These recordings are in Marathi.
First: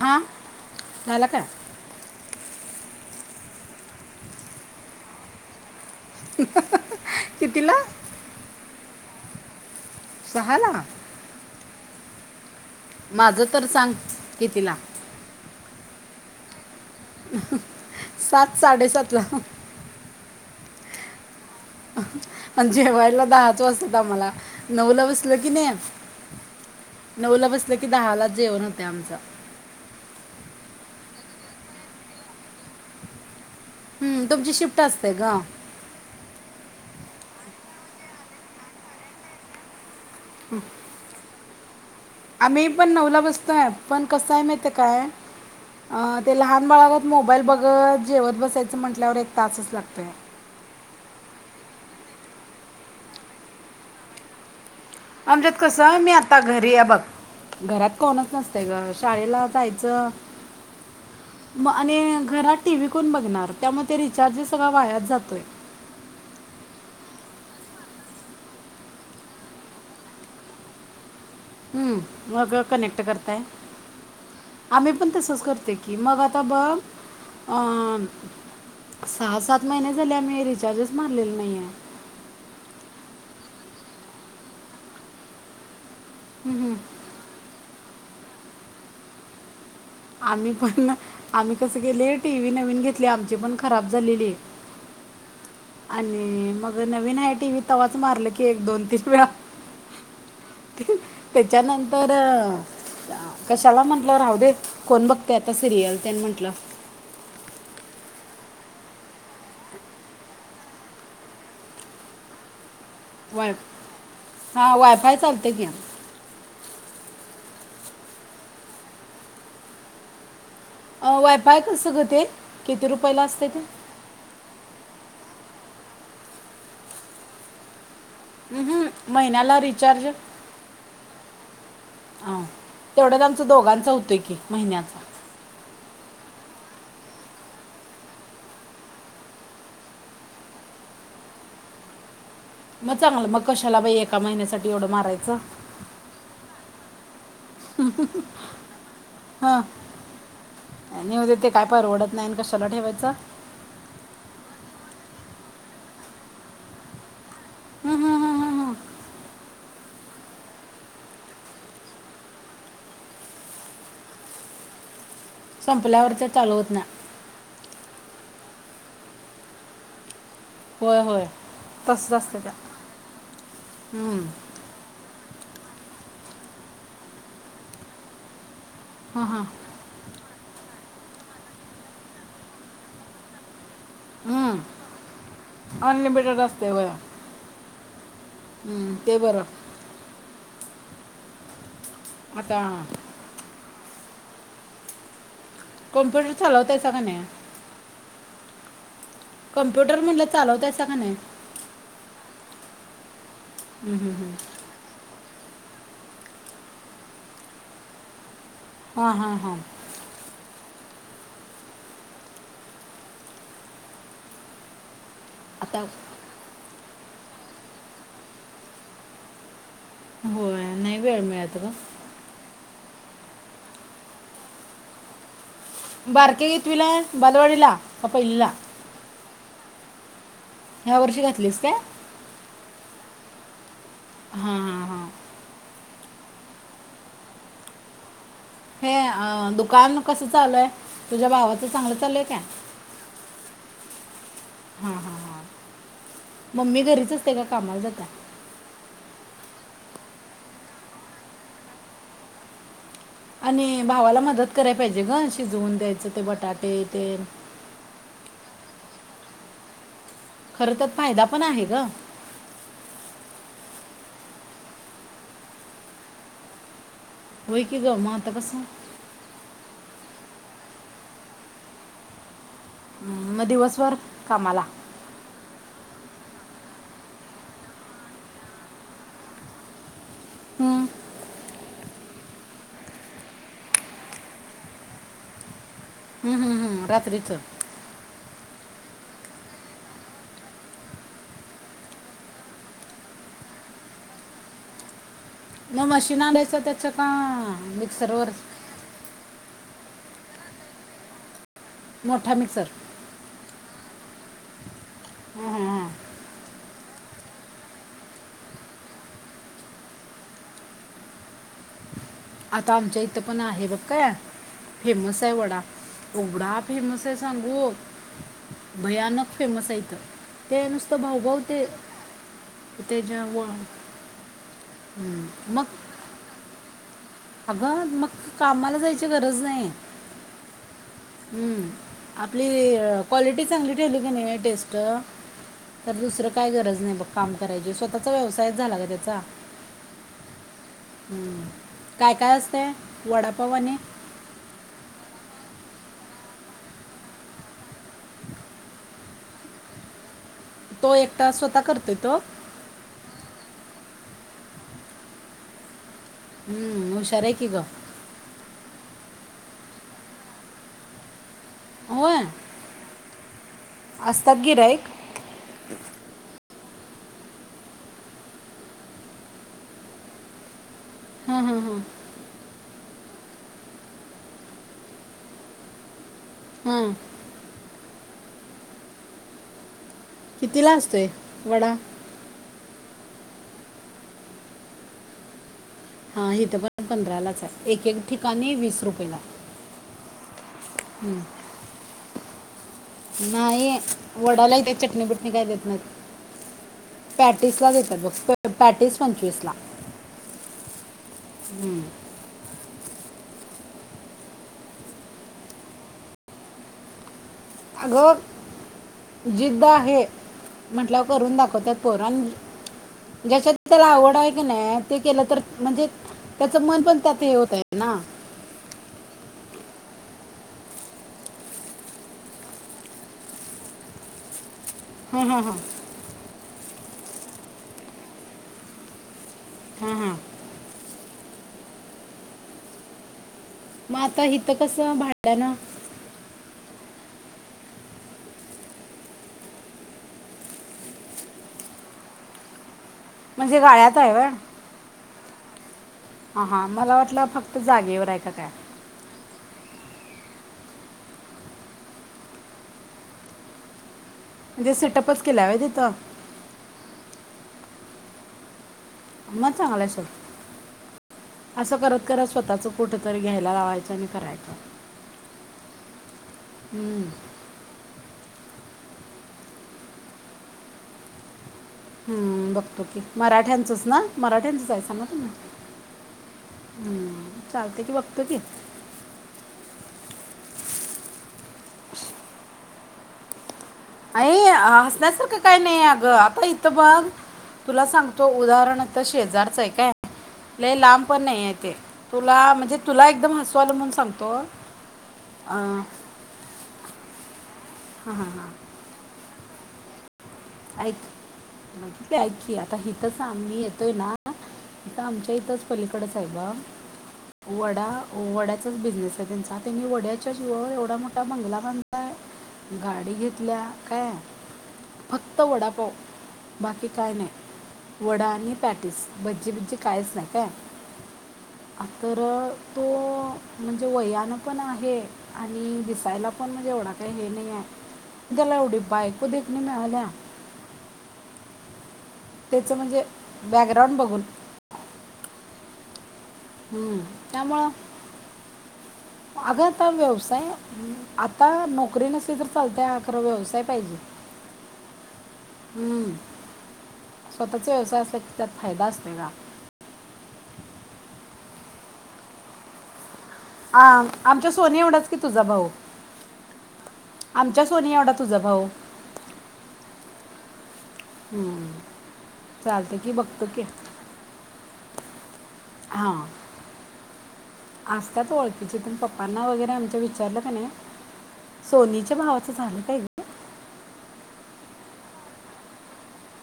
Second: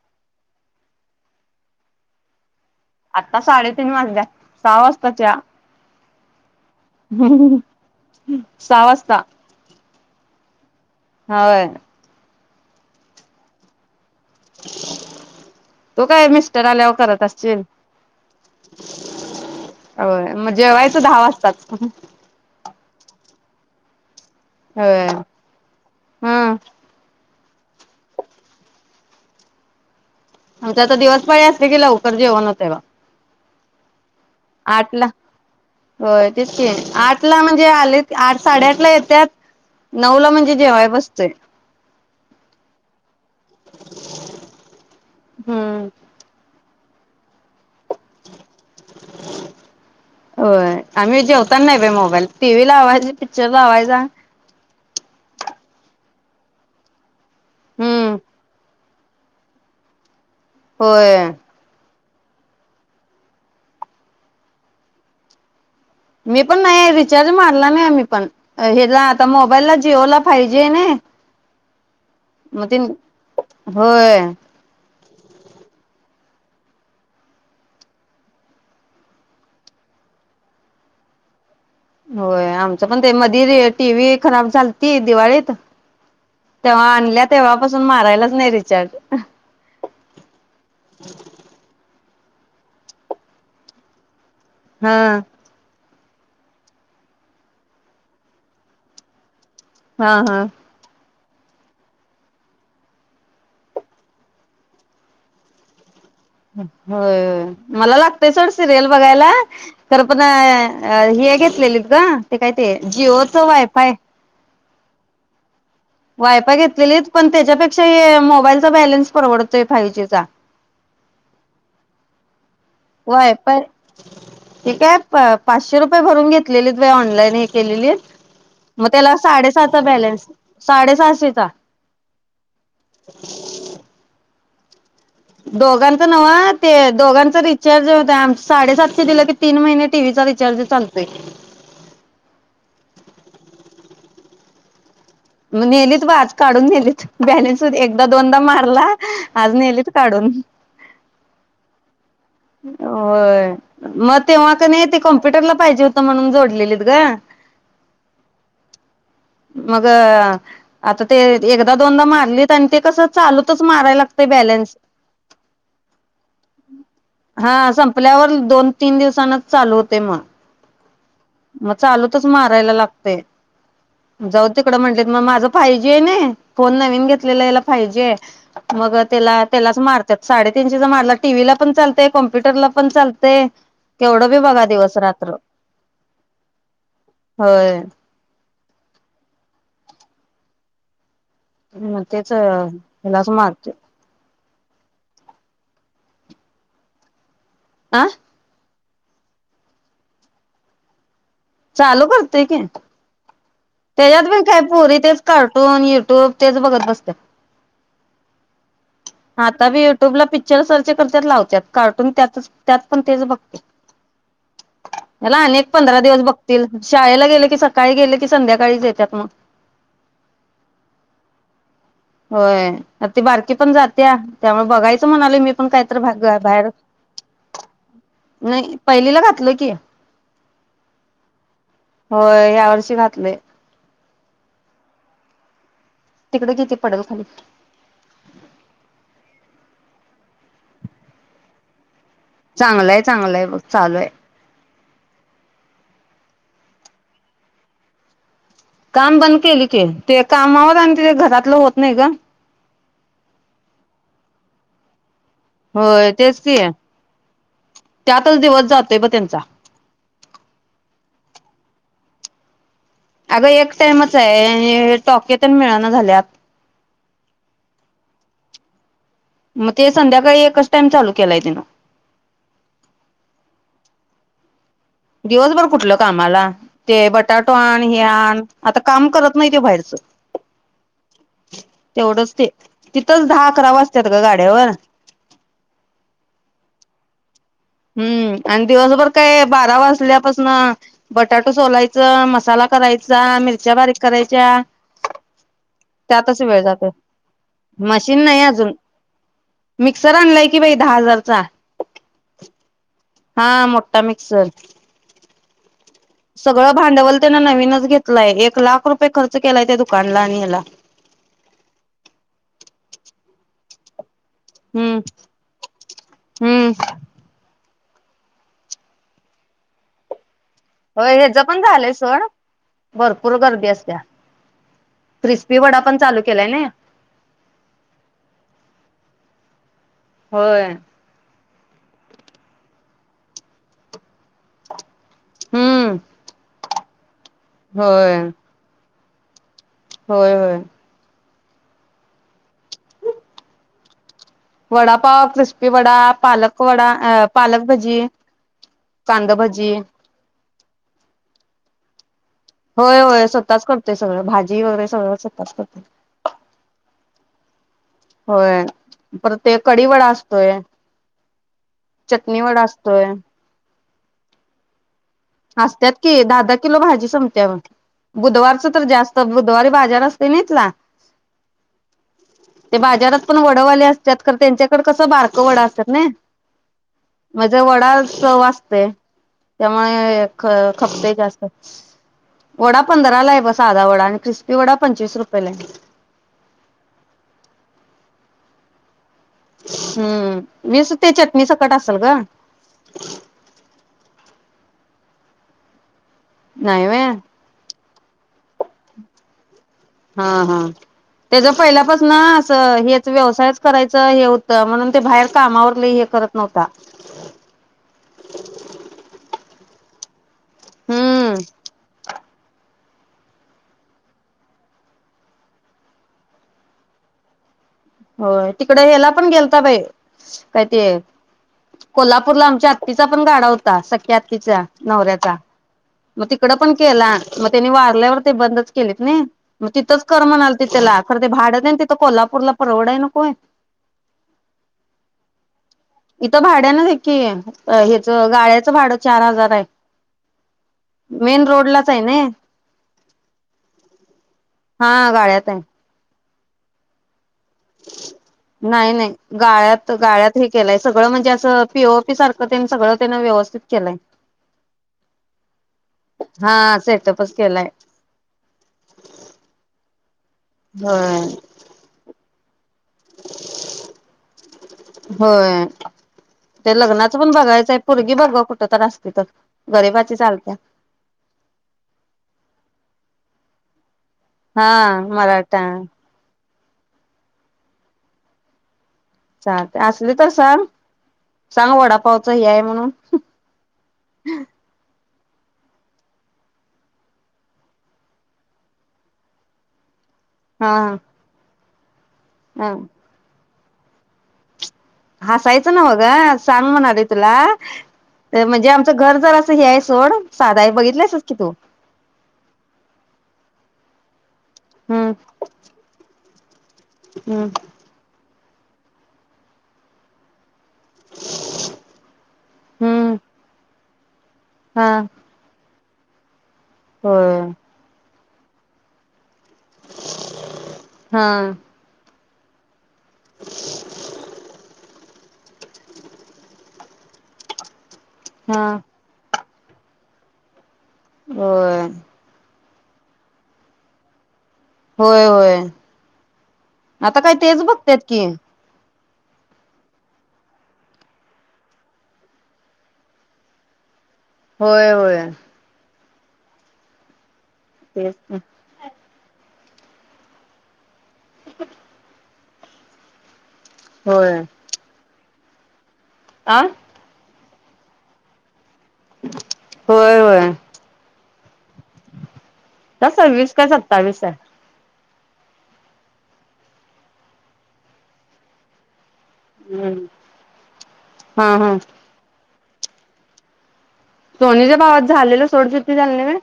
हा झाला का? आत्ता साडेतीन वाजल्यात सहा वाजता च्या कितीला सहा वासता सहा ला होय. माझं तर सांग. कितीला? तू काय मिस्टर आल्याव सात साडेसात ला म जेवायचं दहा वाजताच अ जेवा यला दहाच वाजत्यात आम्हाला होय नऊला बसलं कीनी हम्म नऊला बस ल की दहालाच जेवण होतय आमच आमची आता दिवस पाळी असली की लवकर जेवण हुतंय ब हम्म, तुमची शिफ्ट आठला असते का होय तेच की आठ ला म्हणजे आलेत, आठ साडेआठ ला येत्यात. नऊ ला म्हणजे जेवाय बसतोय. आम्ही पण नऊला बसतोय पण कसं आय माहिते काय हम्म अ ते लहा न बाळागत मोबाईल ब गत जेवत बसायचं म्हंटल्यावर एक तासच लागतोय. बाईल टी वी लावायची, पिक्चर लावायचा. आमच्यात कसाय मी आता घरी ये बग घरात हम्म कोणच नसतय गं. शाळेला जायचं. होय म आणि घ घरात टी व्ही कोण बघणार त्यामुळं ते रिचार्ज सगळा वायाच जातोय. मी पण नाही रिचार्ज मारला नाही आम्ही पण हेला आता मोबाईलला जिओला फाय जी हाय नई. हम्म मग कनेक्ट करताय होय आमी पण तसच करते की मग आता बघ अ सहा सात महिने झाले आम्ही रिचार्जच मारलेल नई आय. होय आमचं पण ते मधी री टी वी खराब झालती दिवाळीत. तेव्हा आणल्या तेव्हा पासू [unintelligible] मारायलाच नाही रिचार्ज [inaudible] आम्ही पण न! आम्ही कस केले? टी व्ही नवीन घेतलीया आमची पण खराब झालेली. ह. आणि मग नवीन आहे टी व्ही तवाच मारलं की एक, दोन, तीन वेळा. हा हा. त्याच्यानंतर अ कशाला म्हंटल राहू दे. कोण बघतय आता सिरियल? ते म्हटलं होय होय मला. ते सोड सिरियल बघायला. तर म नाय हे घेतलेलीत ग ते काय ते? जिओच वाय वायफाय हा वायफाय चालतय की. वायफाय घेतलेलीत पण त्याच्यापेक्षा ए मोबाईलचा बॅलन्स परवडतोय फाइव जीचा. अ वायफाय कसं ग ते? किती रुपयाला असते ते वायफाय इकाय पा पाचशे रुप पये फक्त भरून घेतलेलीत बाई ऑनलाईन हे केलेलीत. अ हं मग त्याला महिन्याला साडेसहाचा रिचार्ज, बॅलन्स साडेसहाशेचा ह तेवढ्यात आमचं दोघांच होतंय की. महिन्याचा. दोघांच नव ते दोघांचा रिचार्ज होता, आम्ही साडेसातशे दिलं की, तीन महिने टीव्हीचा रिचार्ज चालतय. मग चांगलं मग कशाला बाई एका महिन्यासाठी एवढं मारायचं. म नेलीत बा आज काढून नेलीत, बॅलेन्स एकदा -दोनदा मारला, आज हां नेलीत काढून. आणि उद्या ते काय परवडत नाही आणि कशाला ठेवायचं हं, होय, मग तेव्हा कणी ते कॉम्प्युटर ला पाहिजे होतं म्हणून जोडलेलीत ग. हम् हम् हम् हम् हम्. मग अ आता ते एकदा दोनदा मारलीत आणि ते कसं चालूतच मारायला लागत बॅलन्स. संपल्यावर ते चालू होत नाही हा संपल्यावर ल दोन तीन दिवसांनाच चालु होतय मग, होय होय मग तसंच चालूतच असते त्या मारायला लागतय. जाऊ दे तीकडं म्हटले मग माझ फायजी आहे ना, फोन नवीन घेतलेला याला फायजी आहे. मग हां त्याला हां त्यालाच मारत्यात साडेतीन शेचा मारला टीव्हीला पण चालतय, कॉम्प्युटरला पण चालतय. केवढं बी बघा दिवस रात्र. अनलिमिटेड असते होय होय. हं, ते बरं. मग तेच आता हीलाच मारते कम्प्युटर चालवताइसा का नाही? आह कम्प्युटर म्हणटलं चालवतायसा का नाही? चालू करतय की हम्म, हम्म, तेझ्यात हम्म. पण काय पोरी तेच कार्टून युट्यूब तेच बघत बसत्यात. हां हां हां आता बी युट्यूबला पिक्चर सार तिच्या करत्यात लावत्यात कार्टून त्यातच त्यात पण तेच बघते. ह्याला अनेक आणि आता पंधरा दिवस बघतील शाळेला गेले की सकाळी गेले की संध्याकाळीच येतात मग होय नाही वेळ मिळत ग होय आता ती बारकी पण जात्या त्यामुळे बघायचं म्हणालोय मी पण कायतर भागं बारके बाहेरचं, घेतवीला बालवाडीला का पहिलीला नाही पहिलीला घातलं की ह्या वर्षी घातलीस काय होय ह्या वर्षी घात [unintelligible] हा हा हा तिकडे किती पडल खाली हे दुकान कसं चालूय तुझ्या भावाचं चांगलं चालल्य चांगलंय चांगलंय बघ चालू आहे. हा हा हा मम्मी घरीच अस्ते का कामाला जातय? काम बंद केली की ते कामावर आणि त घरातलं होत नाही ग आणि भावाला मदत करायला पाहिजे गश शिजवून द्यायचं होय ते तेच की बटाटे ते जातय ब त्यांचा खरं तर फायदा पण आहे ग अगं एक टाइमच आहे टॉकेेतेण मिळना झाल्यात होय की गं म आता कसं? मग ते संध्याकाळी एकच टाइम चालू केलय तिनं मम दिवसभर कामाला दिवसभर कुठलं कामाला ते बटाटो आण, हे आण आता काम करत नाही ते बाहेरचं हम्म तेवढंच ते तिथंच दहा अकरा वाजत्यात ग गाड्यावर हम्म, हम्म, हम्म रात्रीचं हम्म आणि दिवसभर काय बारा वाजल्यापासून बटाटो सोलायचा, मसाला करायचा, मिरच्या बारीक करायच्या म मशीन त्यातच आणायचं वेळ त्याच जातोय का मिक्सर मशीन वर नाही अजून मिक्सर आणलय की बाई दहा हजारचा मोठा मिक्सर हा मोठा मिक्सर हम्म हा हा सगळं भांडवल तेन नवीनच घेतलंय एक लाख रुपये खर्च केलाय त्या दुकानला आणि ह्याला आता आमच्या इथं पण आहे बघ कया हम्म फेमस आहे वडा एवढा हम्म फेमस आहे सांगू. भयानक फेमस आहे इथं. ते नुसतं हेज भाऊभाऊ पण ते झालंय सोड ते जे भरपूर व- गर्दी असत्या हं. क्रिस्पी मग वडा पण चालू केलाय नाइ. अगं मग कामाला जायची गरज नाही. होय हम्म आपली क्वालिटी चांगली ठेवली की नाही टेस्ट. तर हम्म दुसरं काय गरज. नाही बग. काम करायच स्वतचा होय व्यवसायच झाला ग त्या. जा. होय होय! काय काय असतय वडापाव आणि. वडा पाव क्रिस्पी वडा, पालक वडा, अ पालक भजी, कांंद भजी. तो एकटा स्वतः करतोय तो. ताच करतोय सगळं भाजी वगैरे सगळं स्वताच करतो हूं हुशार आहे की ग. होय पर ते कडी वडा असतोय. चटणी वडा असतोय. आसतात गिराईक? असत्यात की दादा किलो भाजी समतीया बुधवारच तर जास्त बुधवारी बाजार असतोय ना इथला, हां हां हां ते बाजारात पण वडवाले असतात खरं तेच्याकड कस बारक वडा असत्यात, नई हां म ज वडा चव आसतय त्यामुळे. ख कितीला असतोय खपतय जास्त वडा वडा पंधरा ला आहे ब साधा वडा क्रिस्पी वडा पंचवीस रुपयला हे. हा हीथ पण पंधरालाच आहे, एक एक ठिकाणी वीस रुपयला. हम्म वीस ते चटणी सकट असल गं. ते चटणी बिटणी काय देत नाहीत. नाही व्हय पॅटीसला देतात बघ. प- पॅटीस पंचवीसला हा हा तेच हम्म. पहिल्यापसन आस हे. व्यवसायच करायचं हे होत म्हणून ते बाहेर कामावर लई हे करत नव्हता. अगं जिद्द आहे म्हटल्याव हम्म करून दाखवत्यात पोर ज्याच्यात त्याला आवड आहे की नाय ते केलं तर म्हणजे त्याच मन पण त्यात हे होतय. होय तिकड हेला पण गेल ता बाई काय ते कोल्हापूरला, आमच्या आत्तीचा पण गाडा होता सख्या आत्तीचा हा नवऱ्याचा हा हा! मग तिकडं पण केला, मग तेनी वारल्यावर ते बंदच केलीत नई. मग हां तिथंच हां कर म्हणालती त्यला. खरं ते भांडतेन तिथं कोल्हापूरला परवडाय नको होय मग आता इथं कसं भांडयान? इथं भाड्यानच हे की, हेच गाळ्याचं भाडं चार हजार हाय, मेन रोडलाच हायनी म्हणजे गाळ्यात हाय व्हय? हा गाळ्यात हाय. हा हा मला वाटलं फक्त जागेवर हाय. नाही नाही. गाळ्यात गाळ्यात हे केलाय सगळं म्हणजे असं पी ओ पी सारखं तेन सगळं तेन व्यवस्थित केलाय. म्हणजे सेटअपच केलाय होय तिथं? हा सेटअपच केलाय. म चांगलाय सोड. होय असं करत करत स्वतःच कुठं तरी घ्यायला लावायचं आणि करायचं. होय हम्! कुठंतर असली तर, गरिबाची चालत्या. हम्म बघतो की मराठ्यांचच ना? हा मराठ्यांचंच आहे सांगा तुम्ही मराठा. हम्म चालतंय कि बघतो कि चालतंय आसली तर सांग सांग वडापावचं हे हाय म्हणून आई ह हसण्यासारखं काय नाही अगं आता इथं बघ तुला सांगतो, उदाहरण आत्ता शेजारचा हाय काय हा लय लांब पण नाही ये, ते तुला ह म्हणजे तुला एकदम हसु तुला म्हणून सांगतो हसायचं अं, नवं गं सांग म्हणालोय तुला. अ म्हणजे आमचं घर जरा सं तू हे हाय सोड. साधा आहे ऐक बघितलंसच की तू ते ऐक की आता हथच आमीही ये पुना आता हम्म आमच्या इथंच पलीकडच साहेबा हम्म वडा वड चाच बिजनेस हाय त्यांचा. त्यांनी वड्याच्याच ओ एवढा मोठा बंगला बांधलाय, गाडी हम्म घेतल्या काय हा फक्त वडापाव बाकी काय नाय होय वडा आणि पॅटीस भज्जीबिज्जी कायच नाय काय हा आग [inaudible] तो म्हणजे वयानं पण आहे आणि दिसायला पण म्हणजे एवढा काय हे नाहीये. म त्याला हा एवढी बायको बी [unintelligible] होय तेच म्हणजे बॅकग्राऊंड बघून होय होय हम्म. आता काय तेच त्यामुळं बघत्यात की अगं आता व्यवसाय आता नोकरी नसली तर चालतंय हा खरं व्यवसाय पाहिजे. होय होय हूं स्वतःचा व्यवसाय तेच असला की त्यात फायदा असतोय ग आप [inaudible] हा होय आमच्या सोनी एवढाच कि तुझा भाऊ आ आमच्या सोनी एवढा तुझा भाऊ होय होय हूं चालतय का की बघतो सव्वीस की काय सत्तावीस आहे हा आसतात ओळखीचे पण पपा पप्पांना वगैरे आमच्या हम्म विचारलकणी हा हा सोनीच्या भावा झाल काय गं सोनीच्या भावात झालेलं सोडचिट्टी झाली नाय व्हय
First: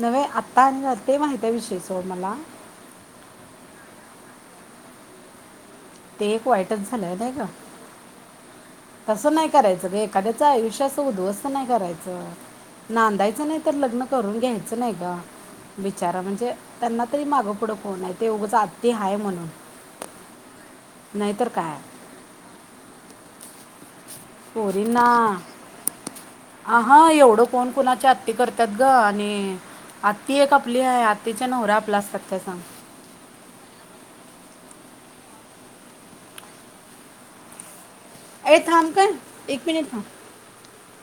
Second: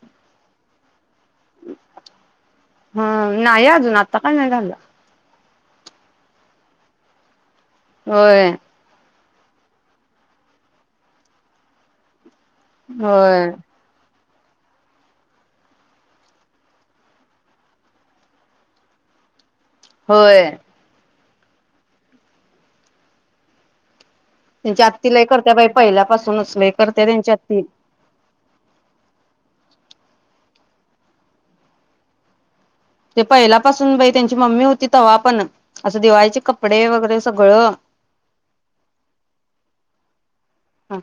नव्हे आत्ता आणि झाल ते माहित हाय विषय सोड मला ता काय नाय झालं ते एक वाईटच झाल नाही ग व्हय तसं नाय करायचं ग एखाद्याचं आयुष्य असं उद्ध्वस्त नाही करायचं. होय नांदायचं नाही तर लग्न करून घ्यायचं नाय गं बिचारा म्हणजे त्यांना तरी मागं पुढं कोण हाय ते उगंच आत्ती हाय म्हणून होय. नाहीतर काय त्यांची पोरीना आत्ती लय करत्या बाई पहिल्यापासूनच लय आ हां करत्या त्यांची एवढं आत्ती कोण कुणाच्या आत्ती करत्यात ग आणि आत्ती एक आपली हाय आत्तीच्या नवरा आपला असत्यात काय सांग? ते पहिल्यापासून बाई त्यांची मम्मी होती तव्हा पण असं दिवाळीची कपडे वगैरे सगळं ये थांब काय एक मिनिट थांब हा